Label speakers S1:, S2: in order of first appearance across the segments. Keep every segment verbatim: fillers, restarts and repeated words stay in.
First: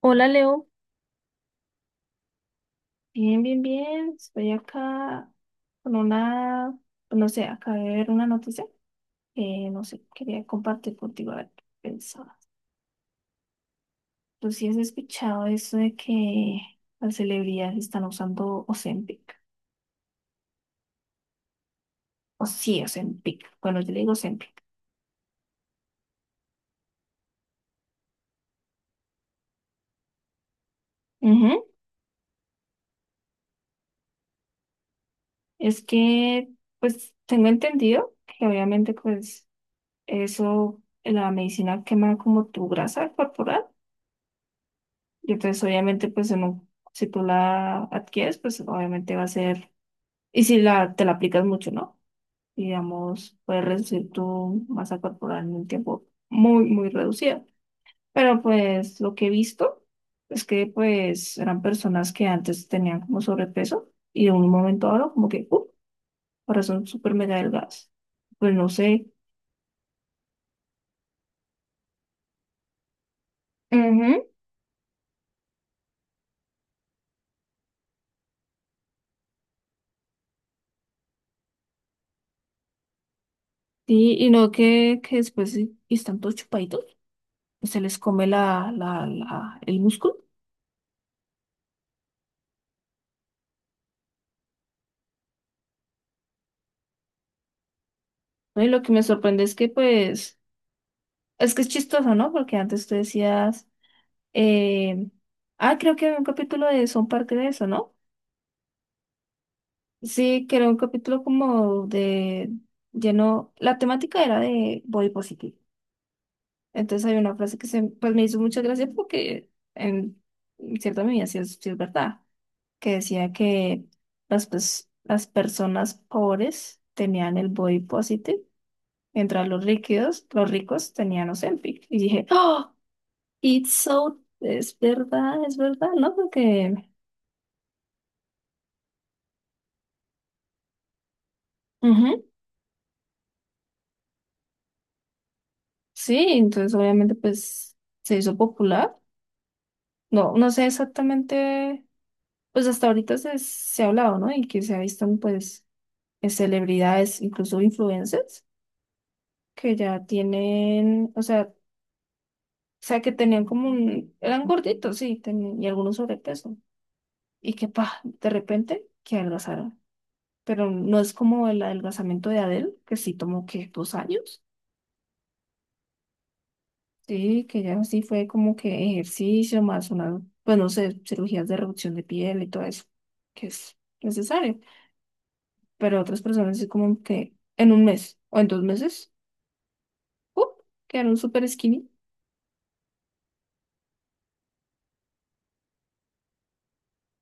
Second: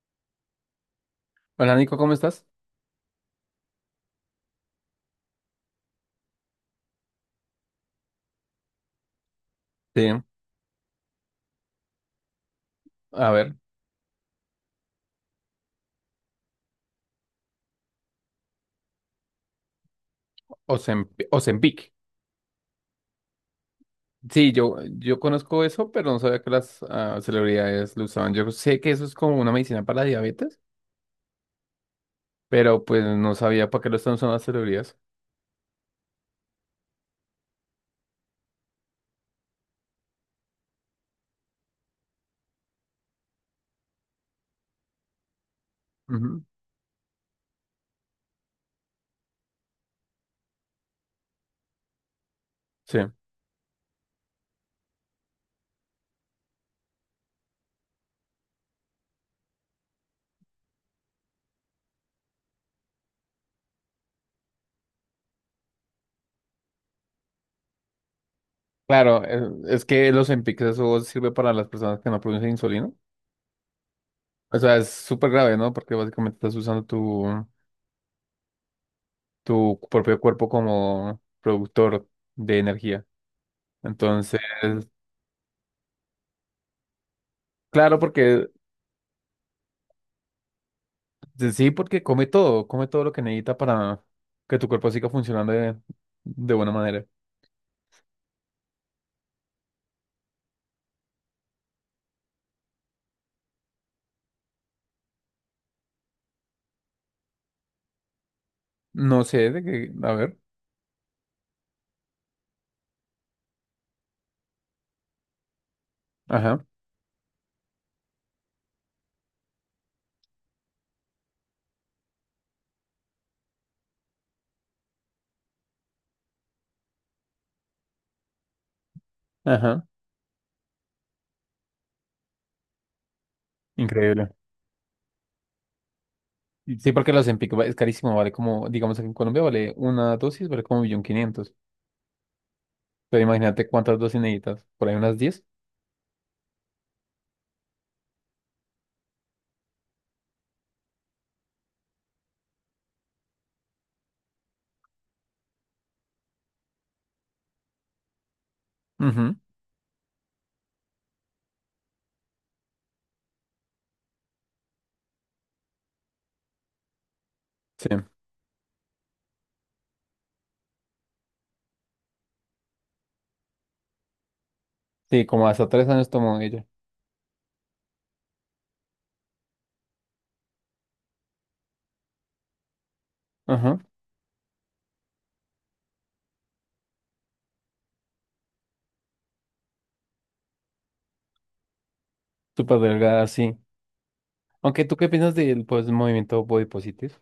S1: Hola Leo,
S2: Hola Nico, ¿cómo estás?
S1: bien, bien, bien. Estoy acá con una, no sé, acabé de ver una noticia que no
S2: Sí,
S1: sé, quería compartir contigo a ver qué pensabas.
S2: a ver,
S1: ¿Tú sí has escuchado eso de que las celebridades están usando Ozempic?
S2: Ozemp- Ozempic.
S1: O sí, Ozempic. Bueno, yo le digo Ozempic.
S2: Sí, yo, yo conozco eso, pero no sabía que las ah, celebridades lo usaban. Yo sé que eso es como una medicina para la diabetes,
S1: Ujú.
S2: pero pues no sabía para qué lo están usando las celebridades.
S1: Es que, pues, tengo entendido que obviamente, pues, eso, la medicina quema como tu grasa corporal. Y entonces, obviamente, pues
S2: Ujú.
S1: en un- si tú la adquieres, pues obviamente va a ser, y si la, te la aplicas mucho, ¿no?
S2: Sí,
S1: Digamos, puedes reducir tu masa corporal en un tiempo muy, muy reducido. Pero pues lo que he visto es que pues eran personas que antes tenían como sobrepeso y de un momento a otro como que, ¡uh!, ahora son súper mega delgadas. Pues no sé.
S2: claro, eh, es que los Ozempic eso sirve para las personas que no producen insulina.
S1: Ujú.
S2: O sea, es súper grave, ¿no? Porque básicamente estás usando tu, tu propio cuerpo como productor de energía.
S1: Sí, y
S2: Entonces,
S1: no que, que después sí, y están todos chupaditos, pues se les
S2: claro,
S1: come
S2: porque
S1: la, la, la, el músculo.
S2: sí, sí, porque come todo, come todo lo que necesita para que tu cuerpo siga funcionando de, de buena manera.
S1: No, y lo que me sorprende es que, pues, es que es chistoso, ¿no? Porque antes tú decías, eh, ah, creo que había un capítulo de Son parte de eso, ¿no?
S2: No sé, de que, a ver,
S1: Sí, que era un capítulo como de lleno, la temática era de body positive.
S2: ajá,
S1: Entonces hay una frase que se, pues me hizo mucha gracia porque en cierta medida sí es, sí es verdad, que decía que las, pues, las personas pobres tenían el body positive, mientras los
S2: ajá,
S1: ricos, los ricos tenían Ozempic. Y dije, ¡oh! It's so,
S2: increíble.
S1: es verdad, es verdad, ¿no?
S2: Y
S1: Porque,
S2: sí, porque la Ozempic va- es carísimo, vale como, digamos aquí en Colombia vale una dosis, vale como un millón quinientos.
S1: ujú,
S2: Pero imagínate cuántas dosis necesitas, por ahí unas diez.
S1: sí, entonces obviamente pues se hizo popular. No, no sé exactamente, pues hasta ahorita se, se ha hablado, ¿no? Y que se ha visto, pues eh, celebridades, incluso influencers,
S2: Ujú.
S1: que ya tienen, o sea, o sea, que tenían como un, eran gorditos, sí, tenían, y algunos sobrepeso. Y que,
S2: Sí,
S1: pa, de repente, que adelgazaron. Pero no es como el adelgazamiento de Adele, que sí tomó, que Dos años.
S2: sí, como hasta tres años tomó ella.
S1: Sí, que ya sí fue como que ejercicio más una, pues no sé, cirugías de reducción de piel y todo eso, que es
S2: Ajá,
S1: necesario. Pero otras personas es como que en un mes o en dos meses, ¡uh!, quedaron súper skinny.
S2: súper delgada, sí. Aunque, ¿tú qué piensas del, pues, movimiento body positive?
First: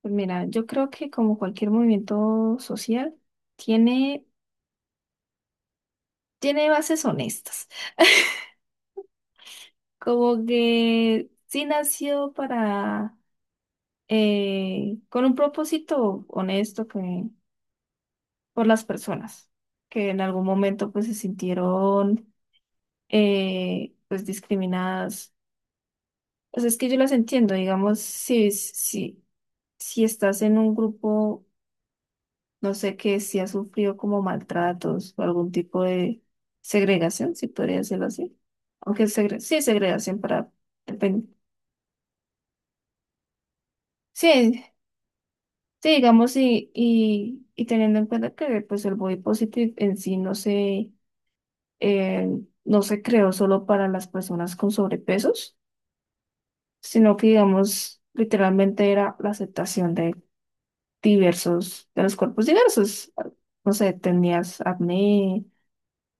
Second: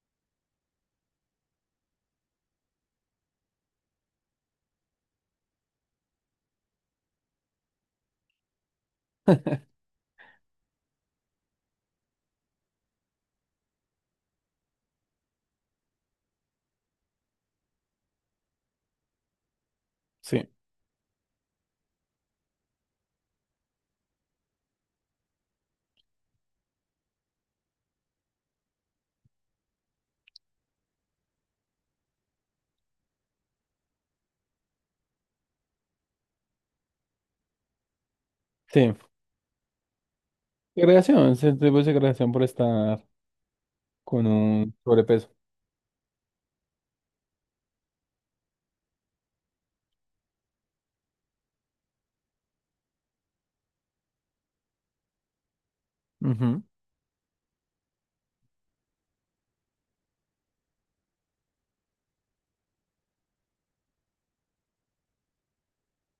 S1: Pues mira, yo creo que como cualquier movimiento social, tiene, tiene, bases honestas. Como que sí nació para, eh, con un propósito honesto que por las personas que en algún
S2: Sí,
S1: momento pues se sintieron, eh, pues discriminadas. Pues es que yo las entiendo, digamos, si, si, si, estás en un grupo, no sé, que si has sufrido como maltratos o algún tipo de segregación, si podría decirlo así.
S2: sí.
S1: Aunque segre- sí, segregación para... depen-
S2: Segregación, se tuvo segregación por estar con
S1: Sí,
S2: un sobrepeso.
S1: sí, digamos, y, y, y teniendo en cuenta que pues el body positive en sí no se eh, no se creó solo para las personas con sobrepesos,
S2: Ujú.
S1: sino que, digamos, literalmente era la aceptación de diversos, de los cuerpos diversos. No sé, tenías acné,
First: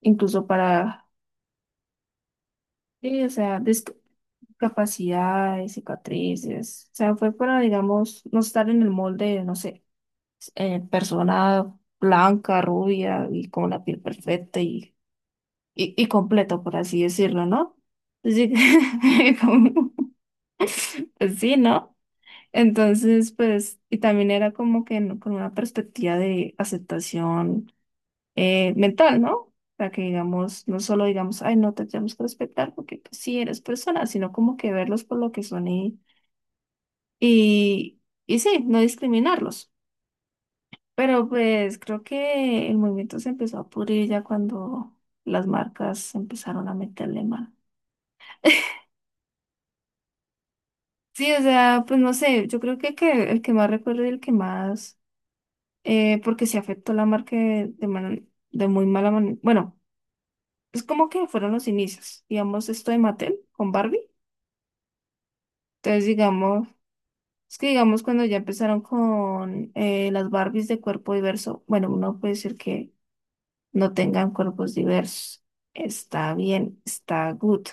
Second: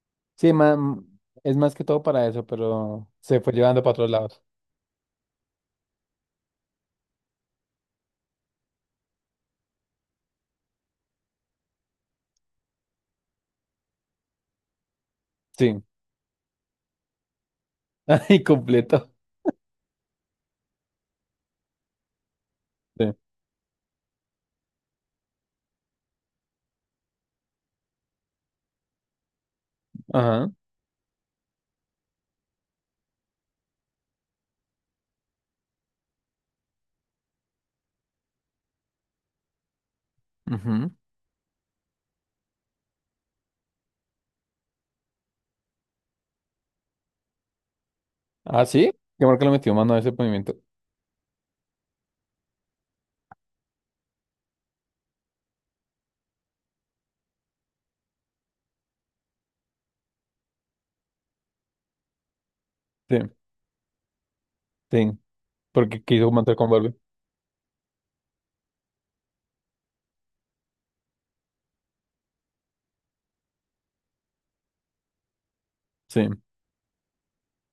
S1: incluso
S2: Sí, ma-
S1: para,
S2: es más que todo para eso, pero
S1: sí, o
S2: se fue
S1: sea,
S2: llevando para otros lados.
S1: discapacidades, cicatrices. O sea, fue para, digamos, no estar en el molde, no sé, eh, persona blanca, rubia y con la piel perfecta y,
S2: Sí.
S1: y, y completo, por así decirlo, ¿no?
S2: Ay,
S1: Así
S2: completo.
S1: que, pues sí, ¿no?
S2: Sí.
S1: Entonces, pues, y también era como que no- con una perspectiva de aceptación eh, mental, ¿no? O sea, que
S2: Ajá.
S1: digamos, no solo digamos, ay, no te tenemos que respetar porque pues, sí eres persona, sino como que verlos por lo que son y, y, y sí, no discriminarlos.
S2: Ujú.
S1: Pero pues creo que el movimiento se empezó a pudrir ya cuando las marcas empezaron a meterle mano.
S2: Ah, sí. ¿Qué marca le metió mano a ese movimiento?
S1: Sí, o sea, pues no sé, yo creo que, que el que más recuerdo y el que más eh, porque se afectó la marca de, de, man- de muy mala manera. Bueno, es como que fueron los inicios. Digamos, esto de
S2: Sí,
S1: Mattel con Barbie.
S2: sí. Porque
S1: Entonces,
S2: quiso mantener
S1: digamos,
S2: con Barbie.
S1: es que digamos cuando ya empezaron con eh, las Barbies de cuerpo diverso, bueno, uno puede decir que no tengan cuerpos diversos.
S2: Sí,
S1: Está bien, está good.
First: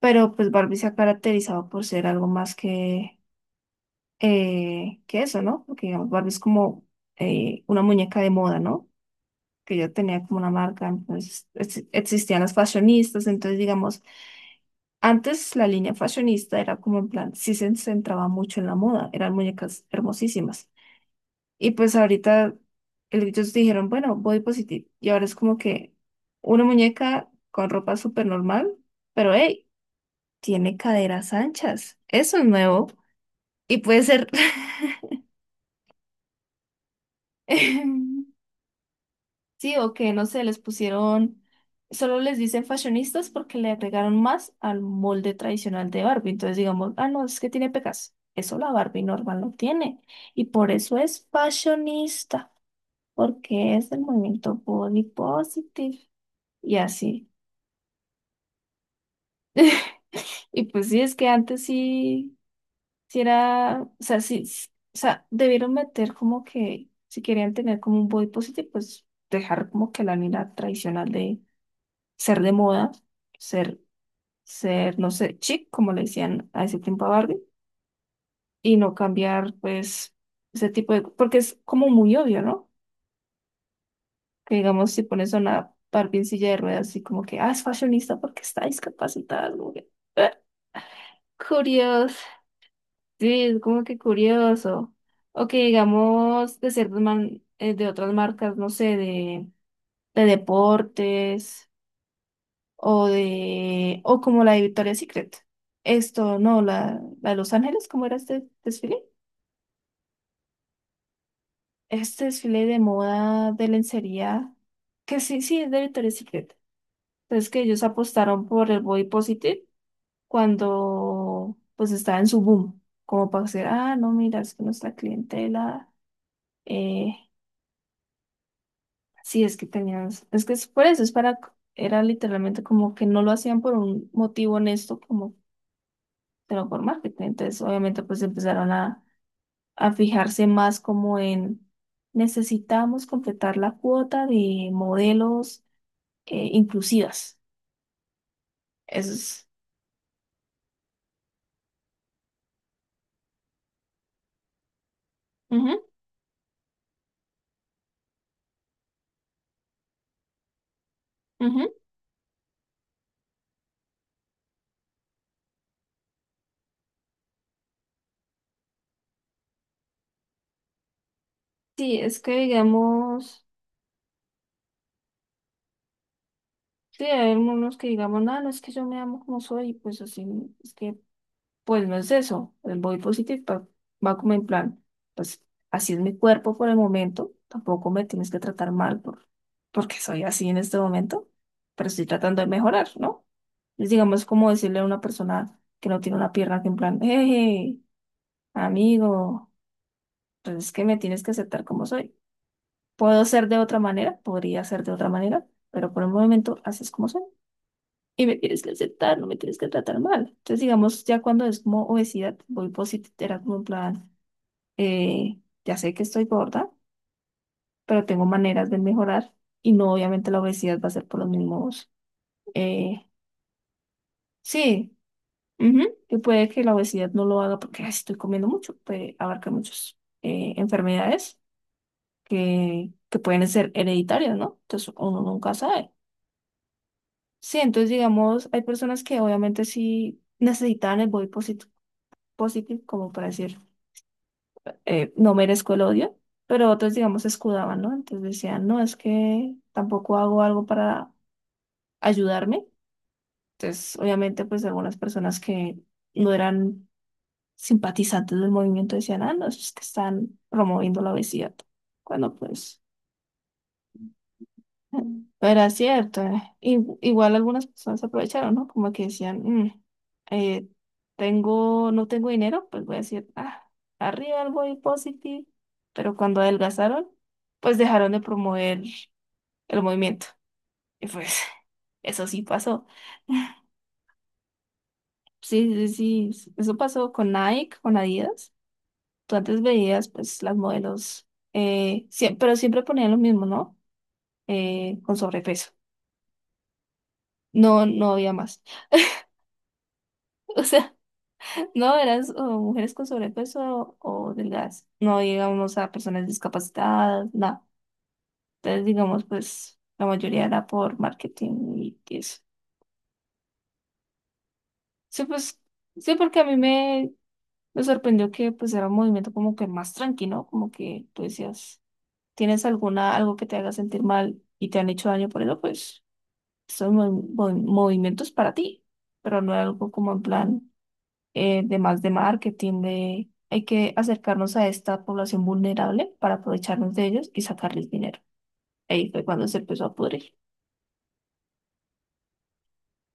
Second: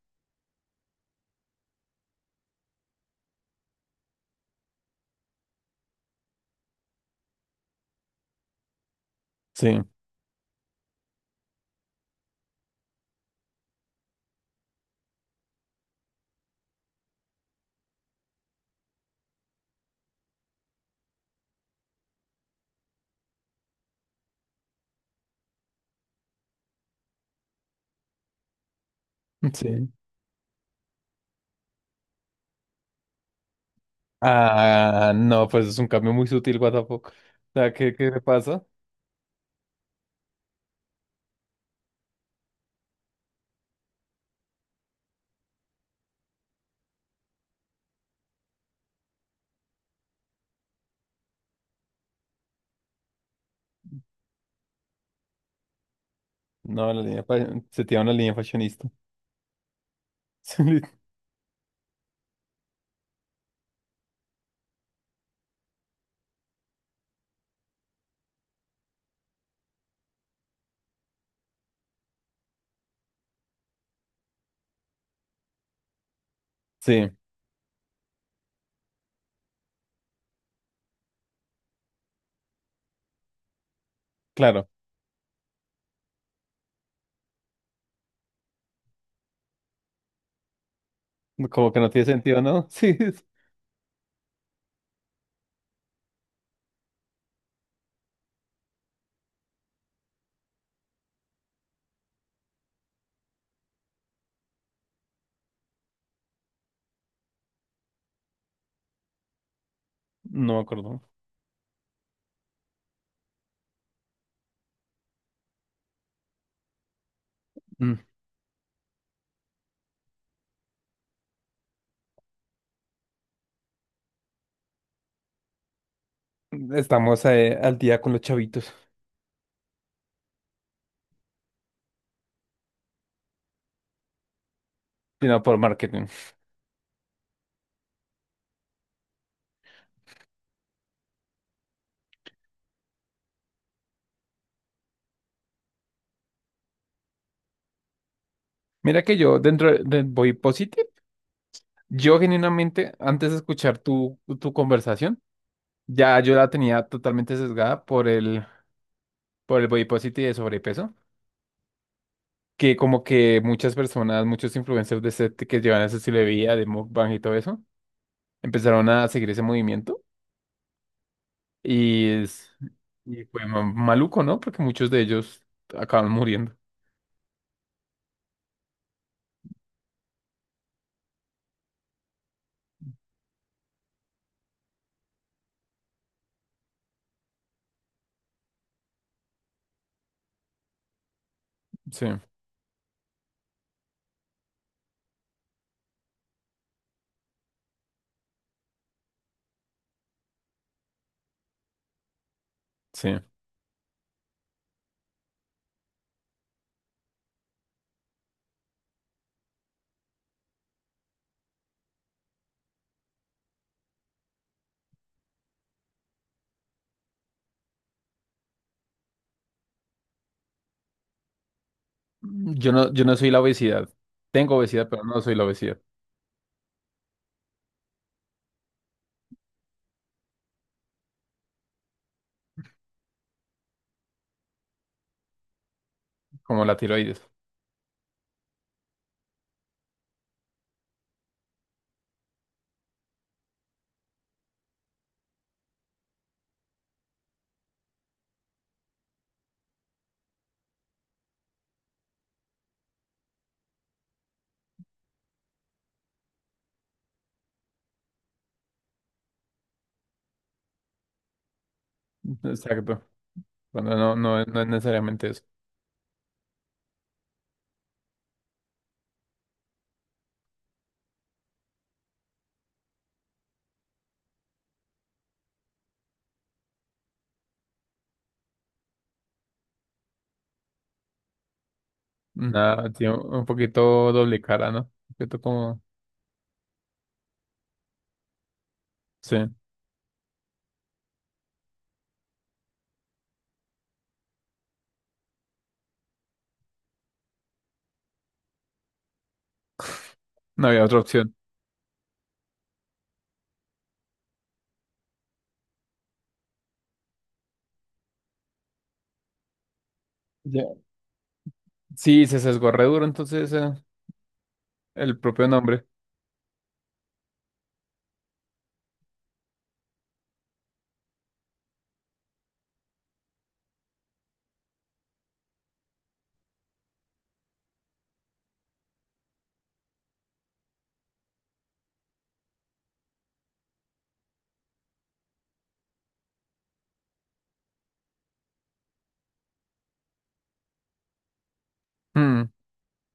S1: Pero pues Barbie se ha caracterizado por ser algo más que, eh, que eso, ¿no? Porque digamos, Barbie es como eh, una muñeca de moda, ¿no? Que
S2: sí,
S1: yo tenía como una marca, entonces ex- existían las fashionistas, entonces digamos, antes la línea fashionista era como en plan, sí se centraba mucho en la moda, eran muñecas hermosísimas. Y pues ahorita el- ellos dijeron, bueno, body positive, y ahora es como que una muñeca con ropa súper normal, pero hey,
S2: sí.
S1: tiene caderas anchas, eso es nuevo y puede ser...
S2: Ah, no, pues es un cambio muy sutil, what the fuck. O sea, ¿qué, qué le pasa?
S1: Sí, o que no sé, les pusieron, solo les dicen fashionistas porque le agregaron más al molde tradicional de Barbie. Entonces digamos, ah, no, es que tiene pecas. Eso la Barbie normal no tiene. Y por eso es fashionista, porque es el movimiento body positive. Y
S2: No, la línea
S1: así.
S2: fa- se tira una línea fashionista.
S1: Y pues sí, es que antes sí, sí era, o sea, sí, s- o sea, debieron meter como que, si querían tener como un body positive, pues dejar como que la línea tradicional de ser de moda, ser ser, no sé, chic, como le decían a ese tiempo a
S2: Sí,
S1: Barbie, y no cambiar, pues, ese tipo de, porque es como muy obvio, ¿no? Que
S2: claro.
S1: digamos, si pones a una Barbie en silla de ruedas, así como que, ah, es fashionista porque está discapacitada, como que, "Ah,
S2: Como que no tiene
S1: curioso,
S2: sentido, ¿no? Sí, es-
S1: sí, es como que curioso. O que digamos, de ciertas man- eh, de otras marcas, no sé, de, de, deportes, o de, o como la de Victoria's Secret. Esto, no, la, la de Los Ángeles, ¿cómo era este desfile?
S2: no me acuerdo.
S1: Este desfile de moda de lencería, que sí, sí, es de Victoria's Secret. Entonces que ellos apostaron por el body positive cuando pues estaba en su boom, como para decir, ah, no, mira, es que nuestra clientela, eh,
S2: Estamos eh, al día con los chavitos,
S1: sí, es que tenían, es que es por eso, es para, era literalmente como que no lo hacían por un motivo honesto, como,
S2: sino por marketing.
S1: pero por marketing. Entonces, obviamente, pues empezaron a, a fijarse más como en necesitamos completar la cuota de modelos eh, inclusivas.
S2: Mira
S1: Eso
S2: que yo
S1: es.
S2: dentro del Body Positive, yo genuinamente, antes de escuchar tu, tu conversación,
S1: Ujú,
S2: ya yo la tenía totalmente sesgada por el, por el, Body Positive de sobrepeso,
S1: ujú.
S2: que como que muchas personas, muchos influencers de ese, que llevan ese estilo de vida, de mukbang y todo eso, empezaron a seguir ese movimiento
S1: Sí,
S2: y,
S1: es que
S2: es- y
S1: digamos,
S2: fue ma- maluco, ¿no? Porque muchos de ellos acaban muriendo.
S1: sí, hay algunos que digamos, no, no es que yo me amo como soy, y pues así, es que, pues no es eso. El body positive pa- va como en plan, pues así es mi cuerpo por el momento, tampoco me tienes que tratar mal por, porque soy así en este momento, pero estoy
S2: Sí,
S1: tratando de mejorar, ¿no? Es digamos como decirle a una persona que no tiene una pierna que en plan, hey, amigo, pues es que me tienes que aceptar como soy.
S2: sí.
S1: Puedo ser de otra manera, podría ser de otra manera, pero por el momento haces como soy. Y me tienes que aceptar, no me tienes que tratar mal. Entonces, digamos, ya cuando es como obesidad, voy positivo, era como en plan, eh, ya sé que estoy gorda, pero tengo maneras de mejorar y no obviamente la obesidad va a ser por los mismos.
S2: Mm, Yo no,
S1: eh,
S2: yo no soy la obesidad. Tengo obesidad,
S1: sí,
S2: pero no soy la obesidad,
S1: ujú, y puede que la obesidad no lo haga porque "Ay, sí estoy comiendo mucho, puede abarcar muchas enfermedades que, que pueden ser hereditarias, ¿no? Entonces, uno nunca sabe.
S2: como la tiroides.
S1: Sí, entonces digamos, hay personas que obviamente sí necesitan el body posit- positive, como para decir, eh, no merezco el odio, pero otros digamos se escudaban, ¿no? Entonces decían, no, es que tampoco hago algo para ayudarme. Entonces, obviamente, pues algunas personas que no eran simpatizantes del movimiento decían, ah, no, es que están promoviendo la obesidad, cuando pues,
S2: Exacto. Bueno, no, no, no es necesariamente eso.
S1: pero es cierto, eh, i- igual algunas personas se aprovecharon, ¿no? Como que decían, "Mm, eh, tengo, no tengo dinero, pues voy a decir, ah, arriba el body positive. Pero cuando adelgazaron, pues dejaron de promover el movimiento. Y pues eso sí pasó.
S2: Nada, tiene un poquito doble cara, ¿no? Un poquito
S1: Sí,
S2: como.
S1: sí, sí, sí, eso pasó con Nike, con Adidas. Tú
S2: Sí,
S1: antes veías, pues, las modelos, eh, siem- pero siempre ponían lo mismo, ¿no? Eh, con sobrepeso. No, no había más. O
S2: no había
S1: sea,
S2: otra opción.
S1: no, eras o mujeres con sobrepeso o delgadas. No, digamos, a personas discapacitadas, nada. Entonces, digamos, pues la mayoría era
S2: Ya.
S1: por marketing y
S2: Sí, se
S1: eso.
S2: sesgó re duro, entonces eh, el
S1: Sí,
S2: propio
S1: pues,
S2: nombre.
S1: sí, porque a mí me, me sorprendió que pues era un movimiento como que más tranquilo, como que tú decías, tienes alguna, algo que te haga sentir mal y te han hecho daño por eso, pues son mo- mo- movimientos para ti, pero no era algo como en plan. Eh, de más de marketing, de hay que acercarnos a esta población vulnerable para aprovecharnos de ellos y sacarles dinero. Ahí fue cuando se empezó a pudrir.
S2: Mm.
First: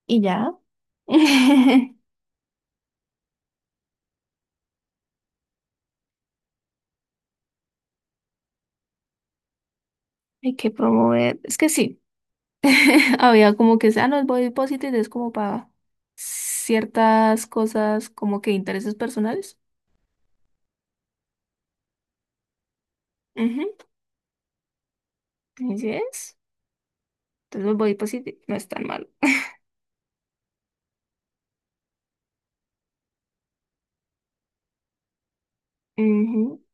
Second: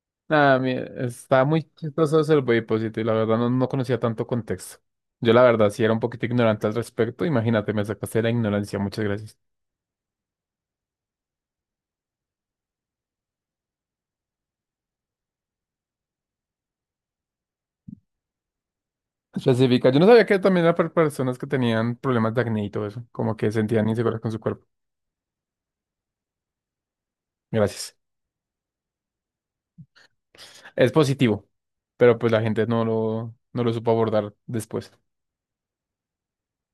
S1: Y ya,
S2: Nada, mi- está muy
S1: hay
S2: chistoso el positivo y la verdad no, no conocía tanto contexto. Yo la verdad sí era un poquito ignorante al respecto. Imagínate, me sacaste de la ignorancia. Muchas gracias.
S1: que promover, es que sí, había como que, ah, no, el body positive es como para ciertas cosas, como que intereses personales.
S2: Específica. Yo no sabía que también era para personas que tenían problemas de acné y todo eso, como que
S1: Ujú,
S2: sentían inseguras con su cuerpo.
S1: así es. Entonces el body
S2: Gracias.
S1: positive no es tan malo.
S2: Es positivo, pero pues la gente no lo, no lo supo abordar después.
S1: Ujú,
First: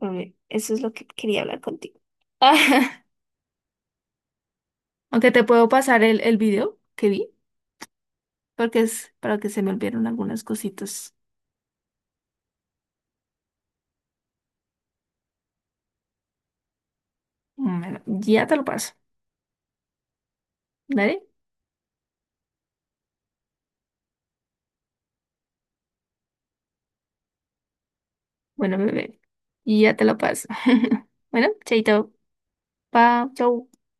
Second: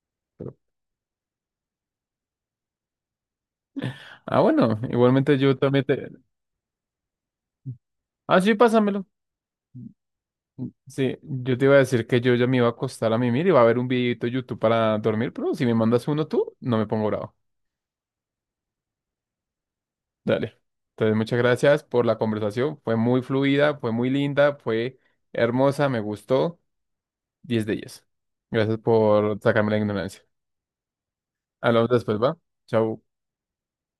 S1: pero bien,
S2: Pero-
S1: eso es lo que quería hablar contigo.
S2: Ah, bueno,
S1: Aunque
S2: igualmente
S1: te
S2: yo
S1: puedo
S2: también
S1: pasar
S2: te.
S1: el, el video que vi.
S2: Ah, sí,
S1: Porque
S2: pásamelo.
S1: es para que se me olvidaron algunas cositas.
S2: Sí, yo te iba a decir que yo ya me iba a acostar a mimir y va a haber un videito de YouTube para dormir, pero si me mandas uno tú, no me pongo bravo.
S1: Bueno, ya te lo paso.
S2: Dale. Entonces,
S1: ¿Dale?
S2: muchas gracias por la conversación. Fue muy fluida, fue muy linda, fue hermosa, me gustó. diez de diez.
S1: Bueno,
S2: Gracias
S1: bebé,
S2: por sacarme la
S1: ya te lo
S2: ignorancia.
S1: paso. Bueno,
S2: Hablamos
S1: chaito.
S2: después, ¿va? Chau.
S1: Pa, chau.